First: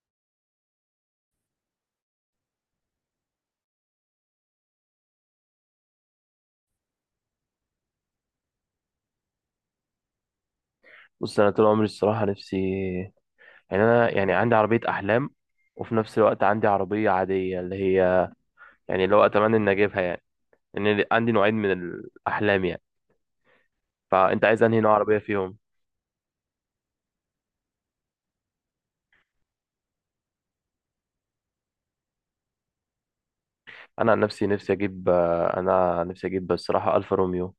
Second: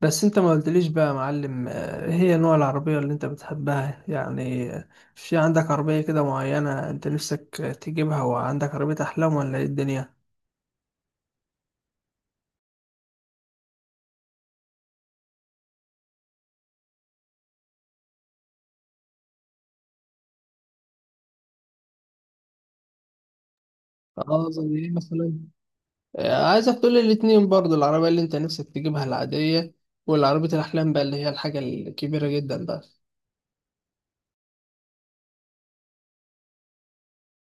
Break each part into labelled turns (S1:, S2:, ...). S1: بس انت ما قلتليش بقى يا معلم، هي نوع العربية اللي انت بتحبها يعني، في عندك عربية كده معينة انت نفسك تجيبها، وعندك عربية احلام ولا ايه الدنيا؟
S2: بص، انا طول عمري الصراحه نفسي يعني انا يعني عندي عربيه احلام. وفي نفس الوقت عندي عربيه عاديه اللي هي يعني اللي هو اتمنى ان اجيبها يعني. لان عندي نوعين من الاحلام يعني. فانت
S1: اه،
S2: عايز
S1: زي
S2: انهي
S1: ايه
S2: نوع عربيه
S1: مثلا؟
S2: فيهم؟
S1: عايزك تقولي الاتنين برضو، العربية اللي انت نفسك تجيبها العادية والعربية الأحلام بقى اللي هي الحاجة الكبيرة جدا بقى.
S2: انا عن نفسي نفسي اجيب، انا نفسي اجيب الصراحه الفا روميو.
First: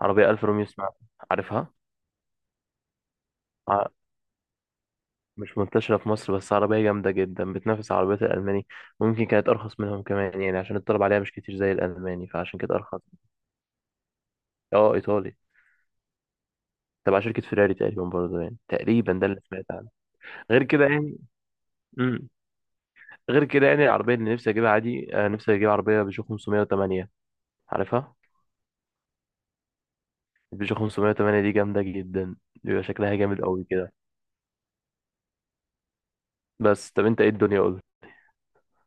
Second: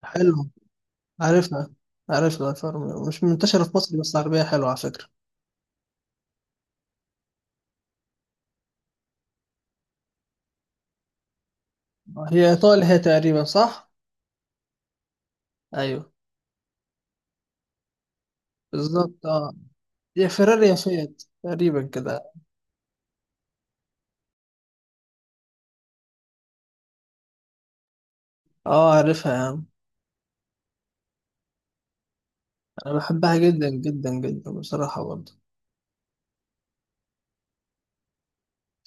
S2: عربيه الفا
S1: حلو.
S2: روميو اسمها.
S1: عارفها.
S2: عارفها.
S1: عارفها، الفورمولا مش منتشرة في
S2: ع-
S1: مصر، بس عربية حلوة على فكرة.
S2: مش منتشره في مصر بس عربيه جامده جدا بتنافس عربيات الالماني. وممكن كانت ارخص منهم كمان يعني عشان الطلب عليها مش كتير زي الالماني
S1: هي
S2: فعشان كده
S1: إيطالي هي
S2: ارخص.
S1: تقريبا صح؟
S2: اه ايطالي.
S1: أيوه،
S2: تبع شركة فيراري تقريبا برضه يعني. تقريبا
S1: بالظبط،
S2: ده اللي
S1: اه.
S2: سمعت عنه.
S1: هي
S2: غير
S1: فيراري يا
S2: كده يعني.
S1: فيات تقريبا
S2: امم
S1: كده.
S2: غير كده يعني العربية اللي نفسي أجيبها عادي، نفسي أجيب عربية بيجو 508. عارفها.
S1: اه، عارفها يا عم.
S2: البيجو 508 دي جامدة جدا. بيبقى
S1: انا
S2: شكلها
S1: بحبها
S2: جامد قوي
S1: جدا
S2: كده.
S1: جدا جدا بصراحة برضه.
S2: بس طب أنت إيه الدنيا؟ قول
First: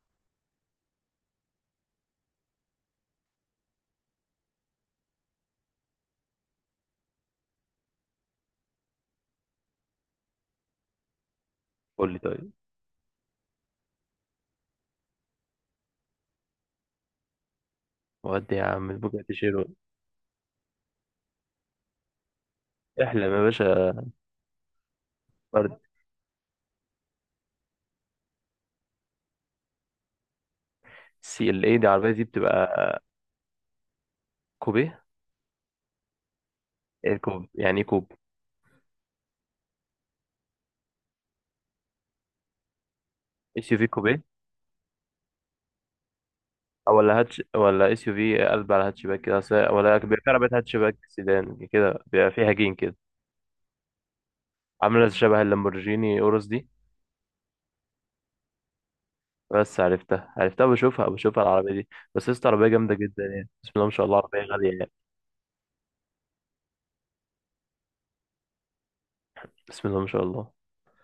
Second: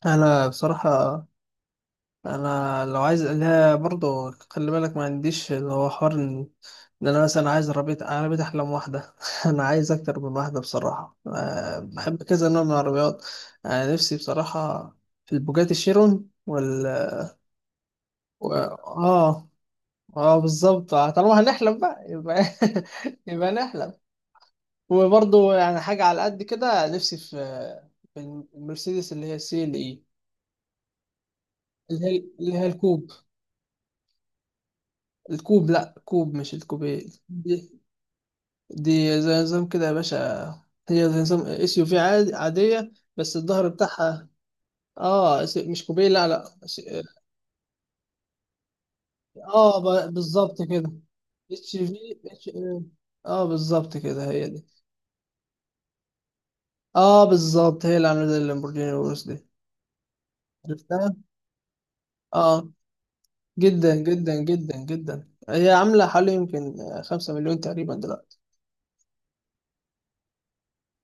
S1: انا بصراحة انا لو عايز لها برضه خلي بالك، ما عنديش اللي هو حوار إن انا مثلا عايز عربية احلام واحدة، انا عايز اكتر من واحدة بصراحة،
S2: قول لي
S1: بحب كذا
S2: طيب.
S1: نوع من العربيات. انا نفسي بصراحة في البوجاتي شيرون
S2: ودي يا عم البوجاتي
S1: اه.
S2: شيرو.
S1: اه، بالظبط، طالما هنحلم بقى يبقى
S2: احلم يا
S1: يبقى نحلم.
S2: باشا.
S1: وبرضه يعني
S2: برد.
S1: حاجة على قد كده نفسي في المرسيدس اللي هي السي ال اي.
S2: سي ال اي دي
S1: اللي
S2: العربية
S1: هي
S2: دي
S1: اللي هي
S2: بتبقى
S1: الكوب
S2: كوبيه.
S1: الكوب لا، كوب، مش الكوبيه
S2: ايه كوب
S1: دي.
S2: يعني؟ ايه كوب؟
S1: دي زي نظام كده يا باشا، هي زي نظام اس يو في عادية بس الظهر
S2: اس يو في كوبيه؟
S1: بتاعها. اه، مش كوبيه، لا لا،
S2: أو ولا هاتش ولا اس يو في قلب على هاتشباك كده
S1: اه،
S2: ولا بيبقى في عربية
S1: بالظبط كده،
S2: هاتشباك سيدان
S1: اتش
S2: كده
S1: في
S2: بيبقى
S1: اتش،
S2: فيها جين
S1: اه.
S2: كده.
S1: آه، بالظبط كده هي دي.
S2: عامله شبه اللامبورجيني اوروس دي.
S1: اه، بالظبط هي اللي عاملة زي اللامبورجيني الورس دي.
S2: بس عرفتها عرفتها بشوفها
S1: عرفتها؟
S2: بشوفها العربيه دي. بس لسه عربيه
S1: اه،
S2: جامده جدا يعني، بسم الله ما
S1: جدا
S2: شاء الله،
S1: جدا
S2: عربيه
S1: جدا
S2: غاليه يعني.
S1: جدا، هي عاملة حوالي يمكن 5 مليون تقريبا دلوقتي.
S2: بسم الله ما شاء الله.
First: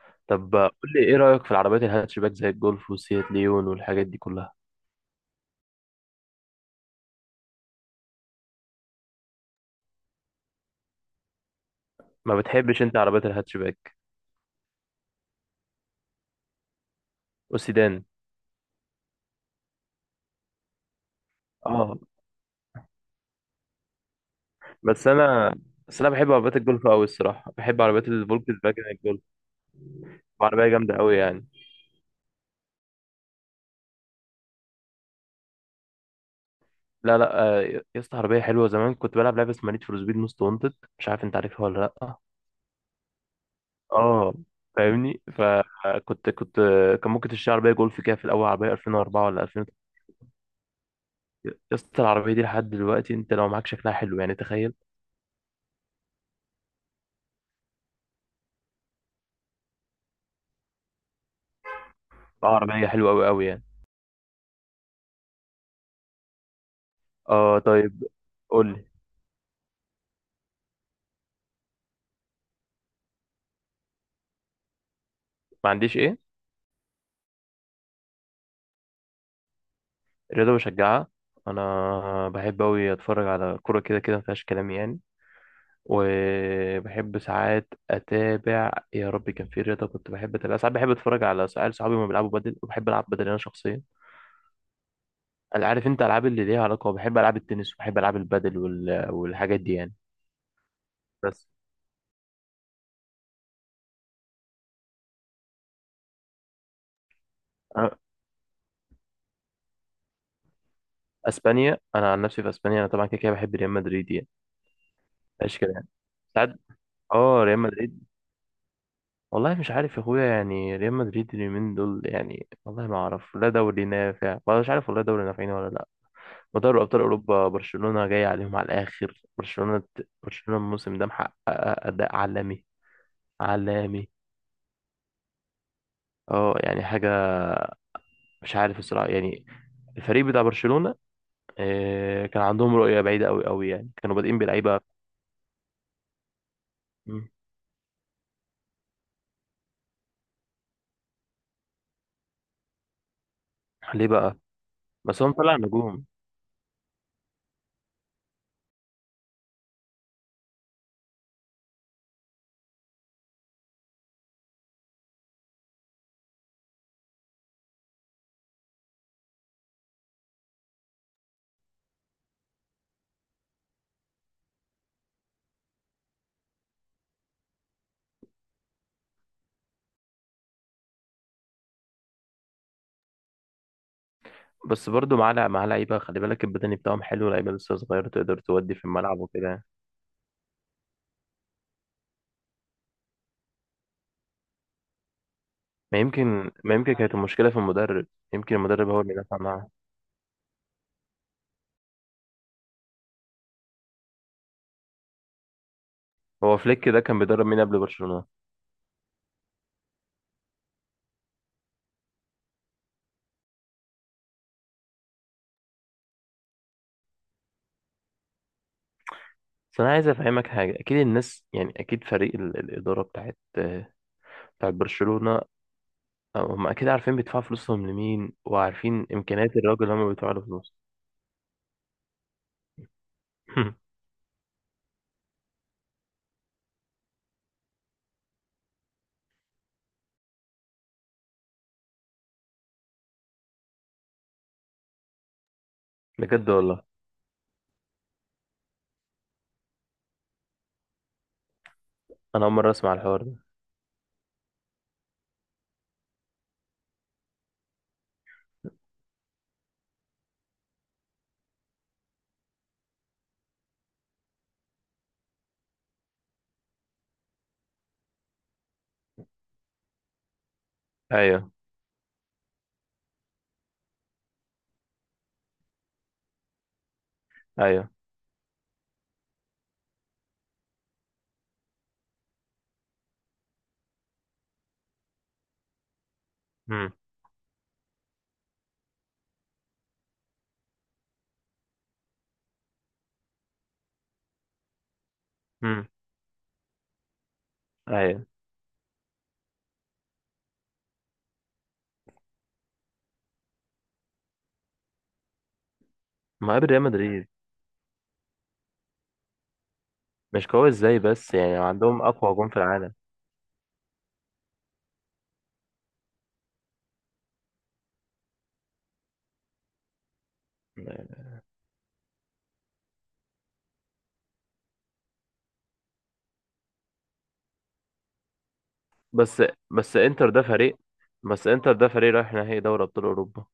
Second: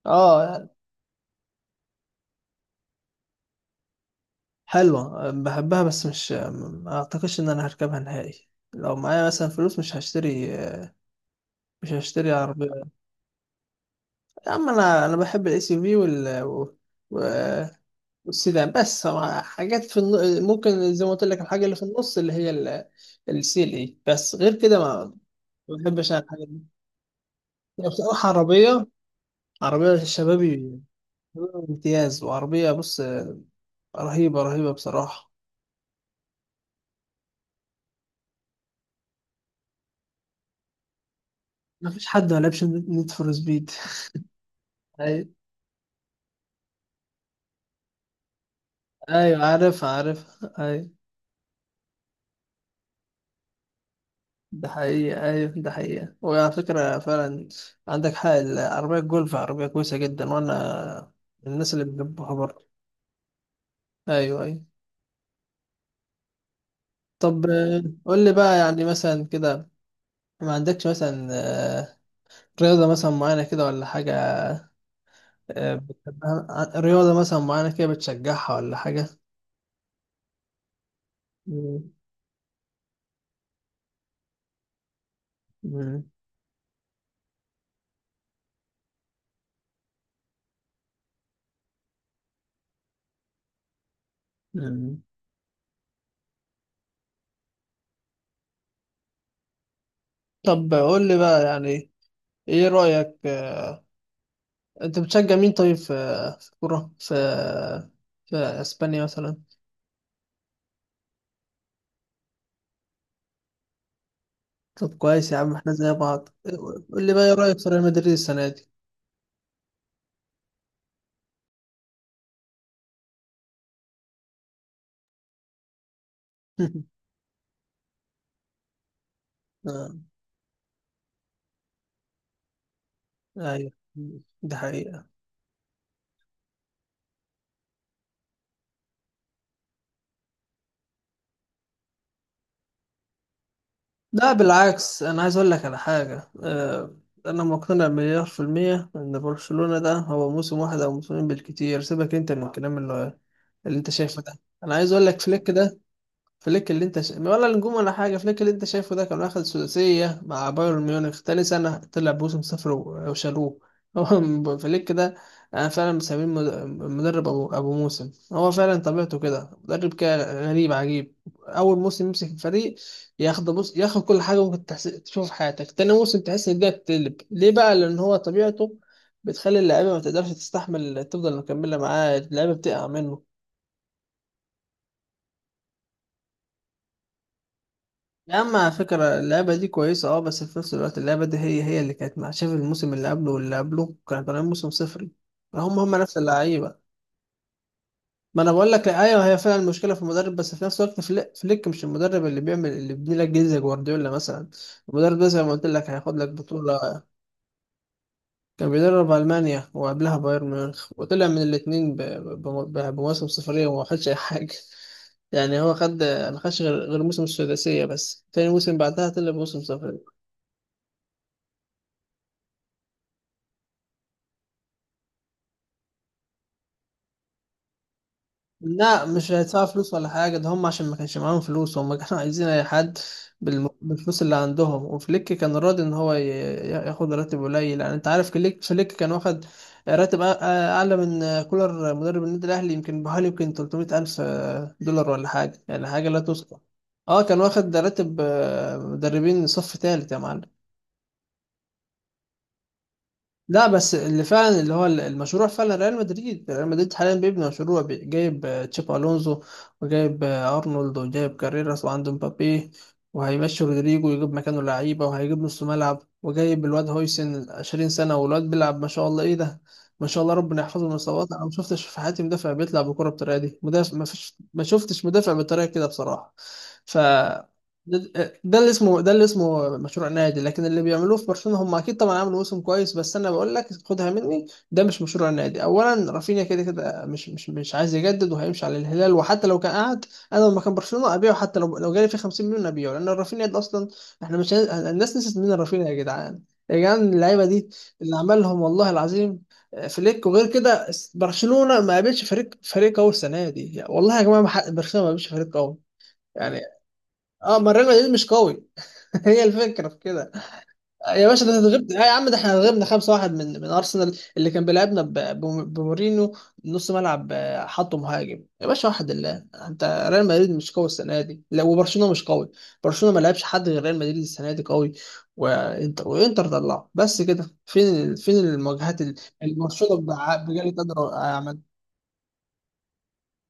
S1: اه،
S2: طب
S1: يعني
S2: قول لي ايه رايك في العربيات الهاتشباك زي الجولف وسيات ليون والحاجات دي كلها؟
S1: حلوة، بحبها، بس مش، ما اعتقدش ان انا هركبها نهائي. لو معايا مثلا فلوس مش هشتري، مش هشتري
S2: ما بتحبش
S1: عربية.
S2: انت عربيات الهاتشباك؟
S1: يا عم انا بحب الاس يو في
S2: والسيدان.
S1: والسيدان بس. حاجات في ممكن زي ما قلت لك، الحاجة اللي في
S2: اه.
S1: النص اللي هي السي ال اي، بس غير كده
S2: بس
S1: ما
S2: انا
S1: ما
S2: بس انا
S1: بحبش أنا
S2: بحب
S1: الحاجات
S2: عربيات
S1: دي.
S2: الجولف قوي الصراحه. بحب
S1: لو
S2: عربيات
S1: بصراحة،
S2: الفولكس فاجن
S1: عربية
S2: الجولف.
S1: عربية الشباب
S2: عربيه جامده قوي يعني.
S1: امتياز، وعربية بص رهيبة رهيبة بصراحة.
S2: لا لا، يا اسطى عربيه حلوه. زمان كنت بلعب لعبه اسمها نيد فور سبيد موست وانتد. مش عارف انت عارفها ولا
S1: مفيش
S2: لا.
S1: حد ما لعبش نيد فور سبيد.
S2: اه فاهمني.
S1: أيوة
S2: فكنت كان ممكن تشتري عربيه جولف كده في الاول، عربيه 2004 ولا
S1: أيوة،
S2: 2000.
S1: عارف عارف، أيوة.
S2: يا اسطى العربيه دي لحد دلوقتي انت لو معاك شكلها حلو يعني،
S1: ده
S2: تخيل.
S1: حقيقة، أيوة، ده حقيقة، وعلى فكرة فعلا عندك حق، العربية الجولف عربية كويسة جدا، وأنا من الناس اللي بيحبوها
S2: اه
S1: برضه.
S2: عربيه حلوه قوي قوي يعني.
S1: أيوة أيوة. طب
S2: اه طيب.
S1: قول لي بقى
S2: قول
S1: يعني
S2: لي.
S1: مثلا كده، ما عندكش مثلا رياضة مثلا معينة كده ولا حاجة،
S2: ما عنديش ايه؟
S1: بتحبها، رياضة مثلا معينة كده بتشجعها ولا حاجة؟
S2: رياضه بشجعها؟
S1: مم.
S2: انا بحب قوي اتفرج على كوره كده كده، ما فيهاش كلام يعني.
S1: مم.
S2: وبحب ساعات اتابع، يا ربي كان في رياضه كنت بحب اتابع. ساعات بحب اتفرج على سؤال صحابي ما بيلعبوا بدل، وبحب العب بدل انا شخصيا.
S1: مم.
S2: أنا عارف انت العاب اللي ليها علاقه، بحب العاب التنس وبحب العاب البادل والحاجات دي يعني.
S1: طب قول لي بقى
S2: بس
S1: يعني ايه رأيك، انت بتشجع مين طيب في، في كرة، في
S2: أنا.
S1: في اسبانيا مثلا؟
S2: اسبانيا؟ انا عن نفسي في اسبانيا انا طبعا كده كده بحب ريال مدريد يعني.
S1: طب كويس يا عم،
S2: مفيهاش كده
S1: احنا
S2: يعني.
S1: زي بعض.
S2: ساعات.
S1: قول لي بقى ايه
S2: اه ريال
S1: رأيك في ريال
S2: مدريد.
S1: مدريد السنة دي؟
S2: والله مش عارف يا اخويا يعني، ريال مدريد اليومين دول يعني والله ما اعرف لا دوري نافع ولا مش عارف، والله دوري نافعين ولا لا. ودوري ابطال اوروبا برشلونه جاي عليهم على الاخر. برشلونه
S1: آه،
S2: برشلونه الموسم ده محقق اداء عالمي.
S1: ايوه،
S2: عالمي.
S1: دي حقيقة.
S2: اه يعني حاجه، مش عارف الصراحه يعني. الفريق بتاع برشلونه، كان عندهم رؤية بعيدة قوي قوي يعني، كانوا
S1: لا
S2: بادئين بلعيبة.
S1: بالعكس، انا عايز اقول لك على حاجة،
S2: مم.
S1: انا مقتنع مليار في المية ان برشلونة ده هو موسم واحد او موسمين بالكتير، سيبك انت من الكلام اللي اللي انت
S2: ليه
S1: شايفه ده.
S2: بقى؟
S1: انا عايز اقول لك،
S2: بس هم
S1: فليك
S2: طلع
S1: ده،
S2: نجوم.
S1: فليك اللي انت شا... ولا نجوم ولا حاجه، فليك اللي انت شايفه ده كان واخد ثلاثيه مع بايرن ميونخ، تاني سنه طلع بوسم صفر وشالوه. هو فليك ده انا فعلا مسميه مدرب ابو موسم. هو فعلا طبيعته كده، مدرب كده غريب عجيب، اول موسم يمسك الفريق ياخد، بص ياخد كل حاجه ممكن تشوف في حياتك، تاني موسم تحس ان الدنيا بتقلب. ليه بقى؟ لان هو طبيعته بتخلي اللعيبه ما تقدرش تستحمل تفضل مكمله معاه، اللعيبه بتقع منه.
S2: بس برضه مع لعيبة خلي بالك، البدني بتاعهم حلو، لعيبة لسه صغيرة تقدر
S1: يا عم
S2: تودي
S1: على
S2: في الملعب
S1: فكرة
S2: وكده
S1: اللعبة
S2: يعني.
S1: دي كويسة، اه، بس في نفس الوقت اللعبة دي هي اللي كانت مع، شايف الموسم اللي قبله واللي قبله كانوا طالعين موسم صفري؟ هم
S2: ما
S1: هم نفس
S2: يمكن ما
S1: اللعيبة.
S2: يمكن كانت المشكلة في المدرب.
S1: ما
S2: يمكن
S1: انا بقول
S2: المدرب
S1: لك
S2: هو اللي
S1: ايوه،
S2: دفع
S1: هي فعلا
S2: معاه.
S1: المشكلة في المدرب، بس في نفس الوقت فليك مش المدرب اللي بيعمل، اللي بيبني لك جيل زي جوارديولا مثلا. المدرب ده زي ما قلت لك هياخد لك
S2: هو فليك ده
S1: بطولة.
S2: كان بيدرب مين قبل برشلونة؟
S1: كان بيدرب ألمانيا وقبلها بايرن ميونخ، وطلع من الاتنين بمواسم صفرية وما خدش أي حاجة. يعني هو خد، ما خدش غير موسم السداسية، بس تاني موسم بعدها طلع بموسم
S2: بس أنا
S1: صفر.
S2: عايز أفهمك حاجة، أكيد الناس يعني، أكيد فريق الإدارة بتاعت برشلونة، هم أكيد عارفين بيدفعوا فلوسهم لمين وعارفين
S1: لا مش
S2: إمكانيات
S1: هيدفعوا
S2: الراجل اللي
S1: فلوس
S2: هم
S1: ولا
S2: بيدفعوا له
S1: حاجة، ده هم
S2: فلوس.
S1: عشان ما كانش معاهم فلوس هم كانوا عايزين أي حد بالفلوس اللي عندهم، وفليك كان راضي إن هو ياخد راتب قليل. يعني أنت عارف فليك كان واخد راتب أعلى من كولر مدرب النادي الأهلي، يمكن بحوالي يمكن 300 ألف دولار ولا حاجة، يعني حاجة لا
S2: بجد
S1: تذكر.
S2: والله؟
S1: أه كان واخد راتب مدربين صف تالت يا معلم.
S2: أنا أول مرة أسمع الحوار ده.
S1: لا بس اللي فعلا اللي هو المشروع فعلا، ريال مدريد حاليا بيبني مشروع، جايب تشابي الونزو، وجايب ارنولد، وجايب كاريراس، وعنده مبابي، وهيمشي رودريجو ويجيب مكانه لعيبه، وهيجيب نص ملعب، وجايب الواد هويسن 20 سنه والواد بيلعب ما شاء الله، ايه ده، ما شاء الله ربنا يحفظه من الاصابات. انا
S2: ايوه.
S1: ما شفتش في حياتي مدافع بيطلع بالكره بالطريقه دي، مدافع، ما فيش، ما شفتش مدافع بالطريقه كده بصراحه. ف
S2: ايوه.
S1: ده، ده اللي اسمه مشروع نادي. لكن اللي بيعملوه في برشلونة هم اكيد طبعا عملوا موسم كويس، بس انا بقول لك، خدها مني، ده مش مشروع نادي. اولا رافينيا كده
S2: امم.
S1: كده مش عايز يجدد وهيمشي على الهلال، وحتى لو كان قعد انا لما كان برشلونة ابيعه، حتى لو جالي فيه 50 مليون ابيعه، لان رافينيا ده اصلا، احنا مش عايز- الناس نسيت مين
S2: امم.
S1: رافينيا يا جدعان. يا جدعان اللعيبه دي اللي
S2: ايوه.
S1: عملهم والله العظيم فليك. وغير كده، برشلونة ما قابلش فريق قوي السنه دي والله يا جماعه، ما حق- برشلونة ما قابلش فريق قوي
S2: ما
S1: يعني.
S2: قبل ريال مدريد؟
S1: اه، ما ريال مدريد مش قوي؟ هي الفكرة في كده.
S2: مش قوي ازاي
S1: يا
S2: بس
S1: باشا
S2: يعني
S1: ده
S2: عندهم
S1: اتغبنا يا
S2: اقوى
S1: عم، ده
S2: هجوم
S1: احنا
S2: في
S1: اتغبنا
S2: العالم.
S1: 5-1 من ارسنال اللي كان بيلعبنا بمورينو نص ملعب، حطه مهاجم يا باشا وحد الله انت. ريال مدريد مش قوي السنة
S2: يعني.
S1: دي، لا، وبرشلونة مش قوي. برشلونة ما لعبش حد غير ريال مدريد السنة دي قوي، وانتر طلعه بس. كده فين فين المواجهات اللي
S2: بس بس
S1: برشلونة
S2: انتر ده فريق.
S1: بجلد قدر؟
S2: بس انتر ده فريق رايح نهائي دوري ابطال اوروبا.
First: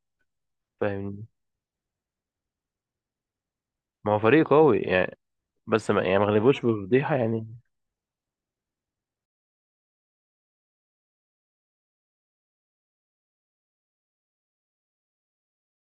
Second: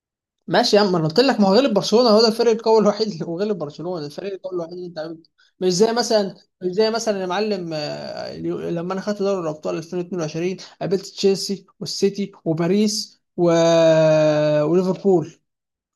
S1: ماشي يا عم انا قلت
S2: فاهمني،
S1: لك، ما هو غلب برشلونه، هو ده الفريق القوي الوحيد اللي، وغلب برشلونه
S2: ما هو
S1: الفريق
S2: فريق
S1: القوي الوحيد
S2: قوي
S1: اللي انت
S2: يعني.
S1: عملته. مش
S2: بس
S1: زي
S2: ما يعني ما
S1: مثلا
S2: غلبوش
S1: مش زي
S2: بفضيحه
S1: مثلا يا
S2: يعني.
S1: معلم، لما انا خدت دوري الابطال 2022، قابلت تشيلسي والسيتي وباريس وليفربول.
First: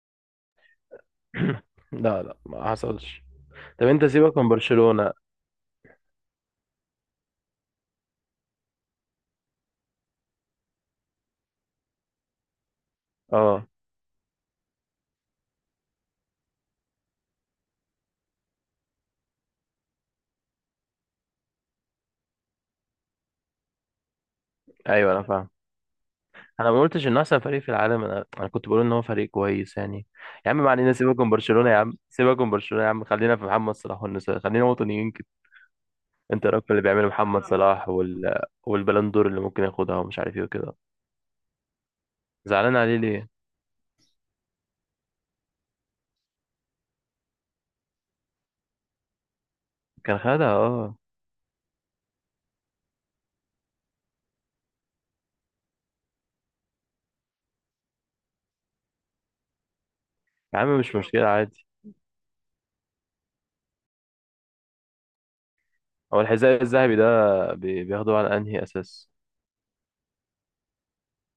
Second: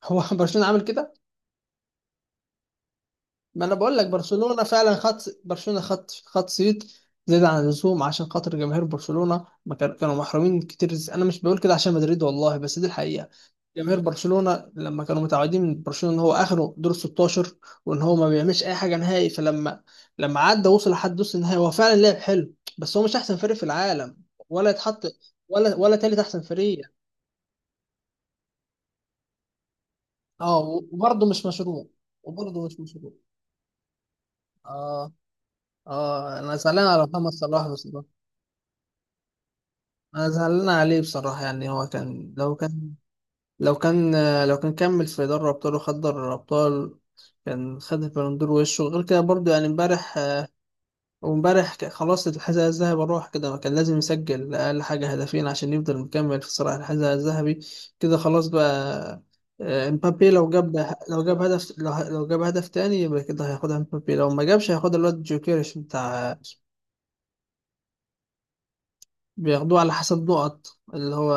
S1: هو برشلونه عامل كده؟
S2: لا لا، ما حصلش.
S1: ما انا
S2: طب
S1: بقول
S2: انت
S1: لك،
S2: سيبك من
S1: برشلونه فعلا
S2: برشلونه.
S1: خط، برشلونه خط صيت زيادة عن اللزوم، عشان خاطر جماهير برشلونة ما كان- كانوا محرومين كتير، أنا مش بقول كده عشان مدريد والله، بس دي الحقيقة.
S2: اه،
S1: جماهير برشلونة لما كانوا متعودين من برشلونة إن هو آخره دور 16، وإن هو ما بيعملش أي حاجة نهائي، لما عدى وصل لحد نص النهائي، هو فعلا لعب حلو، بس هو مش أحسن فريق في العالم ولا يتحط
S2: ايوه انا فاهم.
S1: ولا تالت أحسن
S2: انا ما
S1: فريق.
S2: قلتش انه احسن فريق في العالم، انا كنت بقول ان هو فريق كويس يعني. يا عم
S1: أه.
S2: ما علينا، سيبك من
S1: وبرضه مش
S2: برشلونه يا
S1: مشروع
S2: عم، سيبك من
S1: وبرضه مش
S2: برشلونه يا عم،
S1: مشروع
S2: خلينا في محمد صلاح والنساء، خلينا وطنيين.
S1: أه أه،
S2: انت
S1: أنا
S2: رأيك في اللي
S1: زعلان على
S2: بيعمله
S1: محمد
S2: محمد
S1: صلاح بس.
S2: صلاح والبلندور اللي ممكن ياخدها ومش
S1: أنا
S2: عارف ايه
S1: زعلان
S2: وكده؟
S1: عليه بصراحة، يعني هو كان، لو
S2: زعلان
S1: كان،
S2: عليه ليه؟
S1: لو كان لو كان كمل في دوري أبطال وخد دوري الأبطال كان خد البالون دور وشه. غير كده برضه يعني
S2: كان
S1: امبارح،
S2: خدها اه.
S1: وامبارح خلاص الحذاء الذهبي راح كده، ما كان لازم يسجل أقل حاجة هدفين عشان يفضل مكمل في صراع الحذاء الذهبي، كده خلاص بقى. امبابي
S2: يا عم مش
S1: لو
S2: مشكلة
S1: جاب
S2: عادي.
S1: هدف لو جاب هدف تاني، يبقى كده هياخدها امبابي. لو ما جابش هياخدها الواد جوكيريش.
S2: هو الحذاء الذهبي ده بياخدوه على انهي اساس؟
S1: بياخدوه على حسب نقط، اللي هو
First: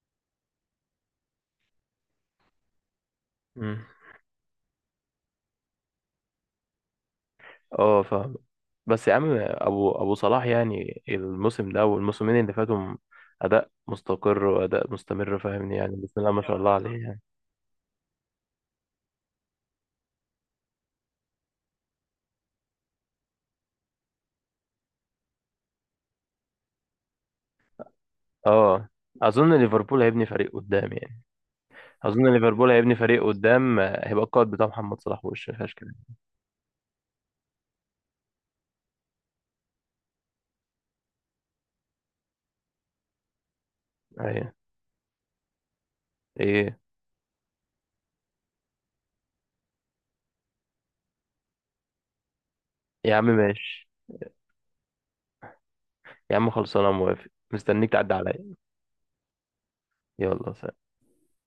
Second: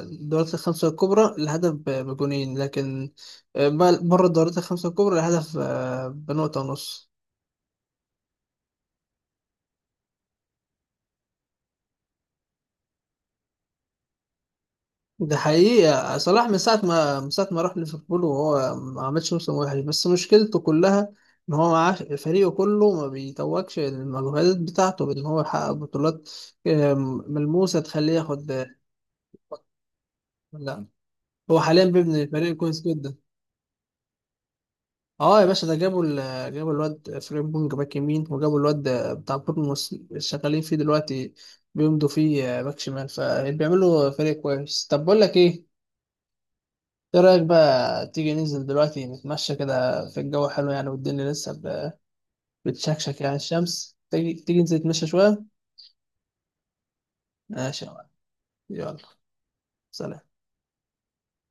S1: الدورات الخمسة الكبرى الهدف بجونين، لكن
S2: مم.
S1: بره الدورات الخمسة الكبرى الهدف بنقطة ونص.
S2: اه فاهم. بس يا عم ابو صلاح يعني الموسم ده والموسمين اللي فاتوا، اداء مستقر واداء
S1: ده
S2: مستمر، فاهمني يعني،
S1: حقيقة،
S2: بسم الله ما
S1: صلاح
S2: شاء الله عليه يعني.
S1: من ساعة ما راح ليفربول وهو ما عملش موسم وحش، بس مشكلته كلها إن هو، معاه فريقه كله ما بيتوجش المجهودات بتاعته بإن هو يحقق بطولات آه، ملموسة تخليه ياخد
S2: اه اظن ليفربول هيبني فريق
S1: لا،
S2: قدام يعني.
S1: هو حاليا بيبني
S2: اظن
S1: فريق
S2: ليفربول
S1: كويس
S2: هيبني
S1: جدا.
S2: فريق قدام، هيبقى القائد بتاع محمد صلاح
S1: اه يا
S2: وش ما
S1: باشا،
S2: فيهاش
S1: ده
S2: كده.
S1: جابوا جابوا الواد فريمبونج باك يمين، وجابوا الواد بتاع بورنموث اللي شغالين فيه دلوقتي بيمضوا فيه باك شمال، فبيعملوا فريق
S2: ايوه.
S1: كويس. طب بقول لك ايه،
S2: ايه.
S1: ايه رايك بقى تيجي ننزل دلوقتي نتمشى كده، في الجو حلو يعني والدنيا لسه
S2: يا
S1: بتشكشك
S2: عم
S1: يعني
S2: ماشي.
S1: الشمس، تيجي، تيجي ننزل نتمشى شويه؟
S2: يا عم خلصانه، موافق،
S1: ماشي يا
S2: مستنيك
S1: معلم.
S2: تعدي عليا.
S1: يلا. سلام.
S2: يلا سلام.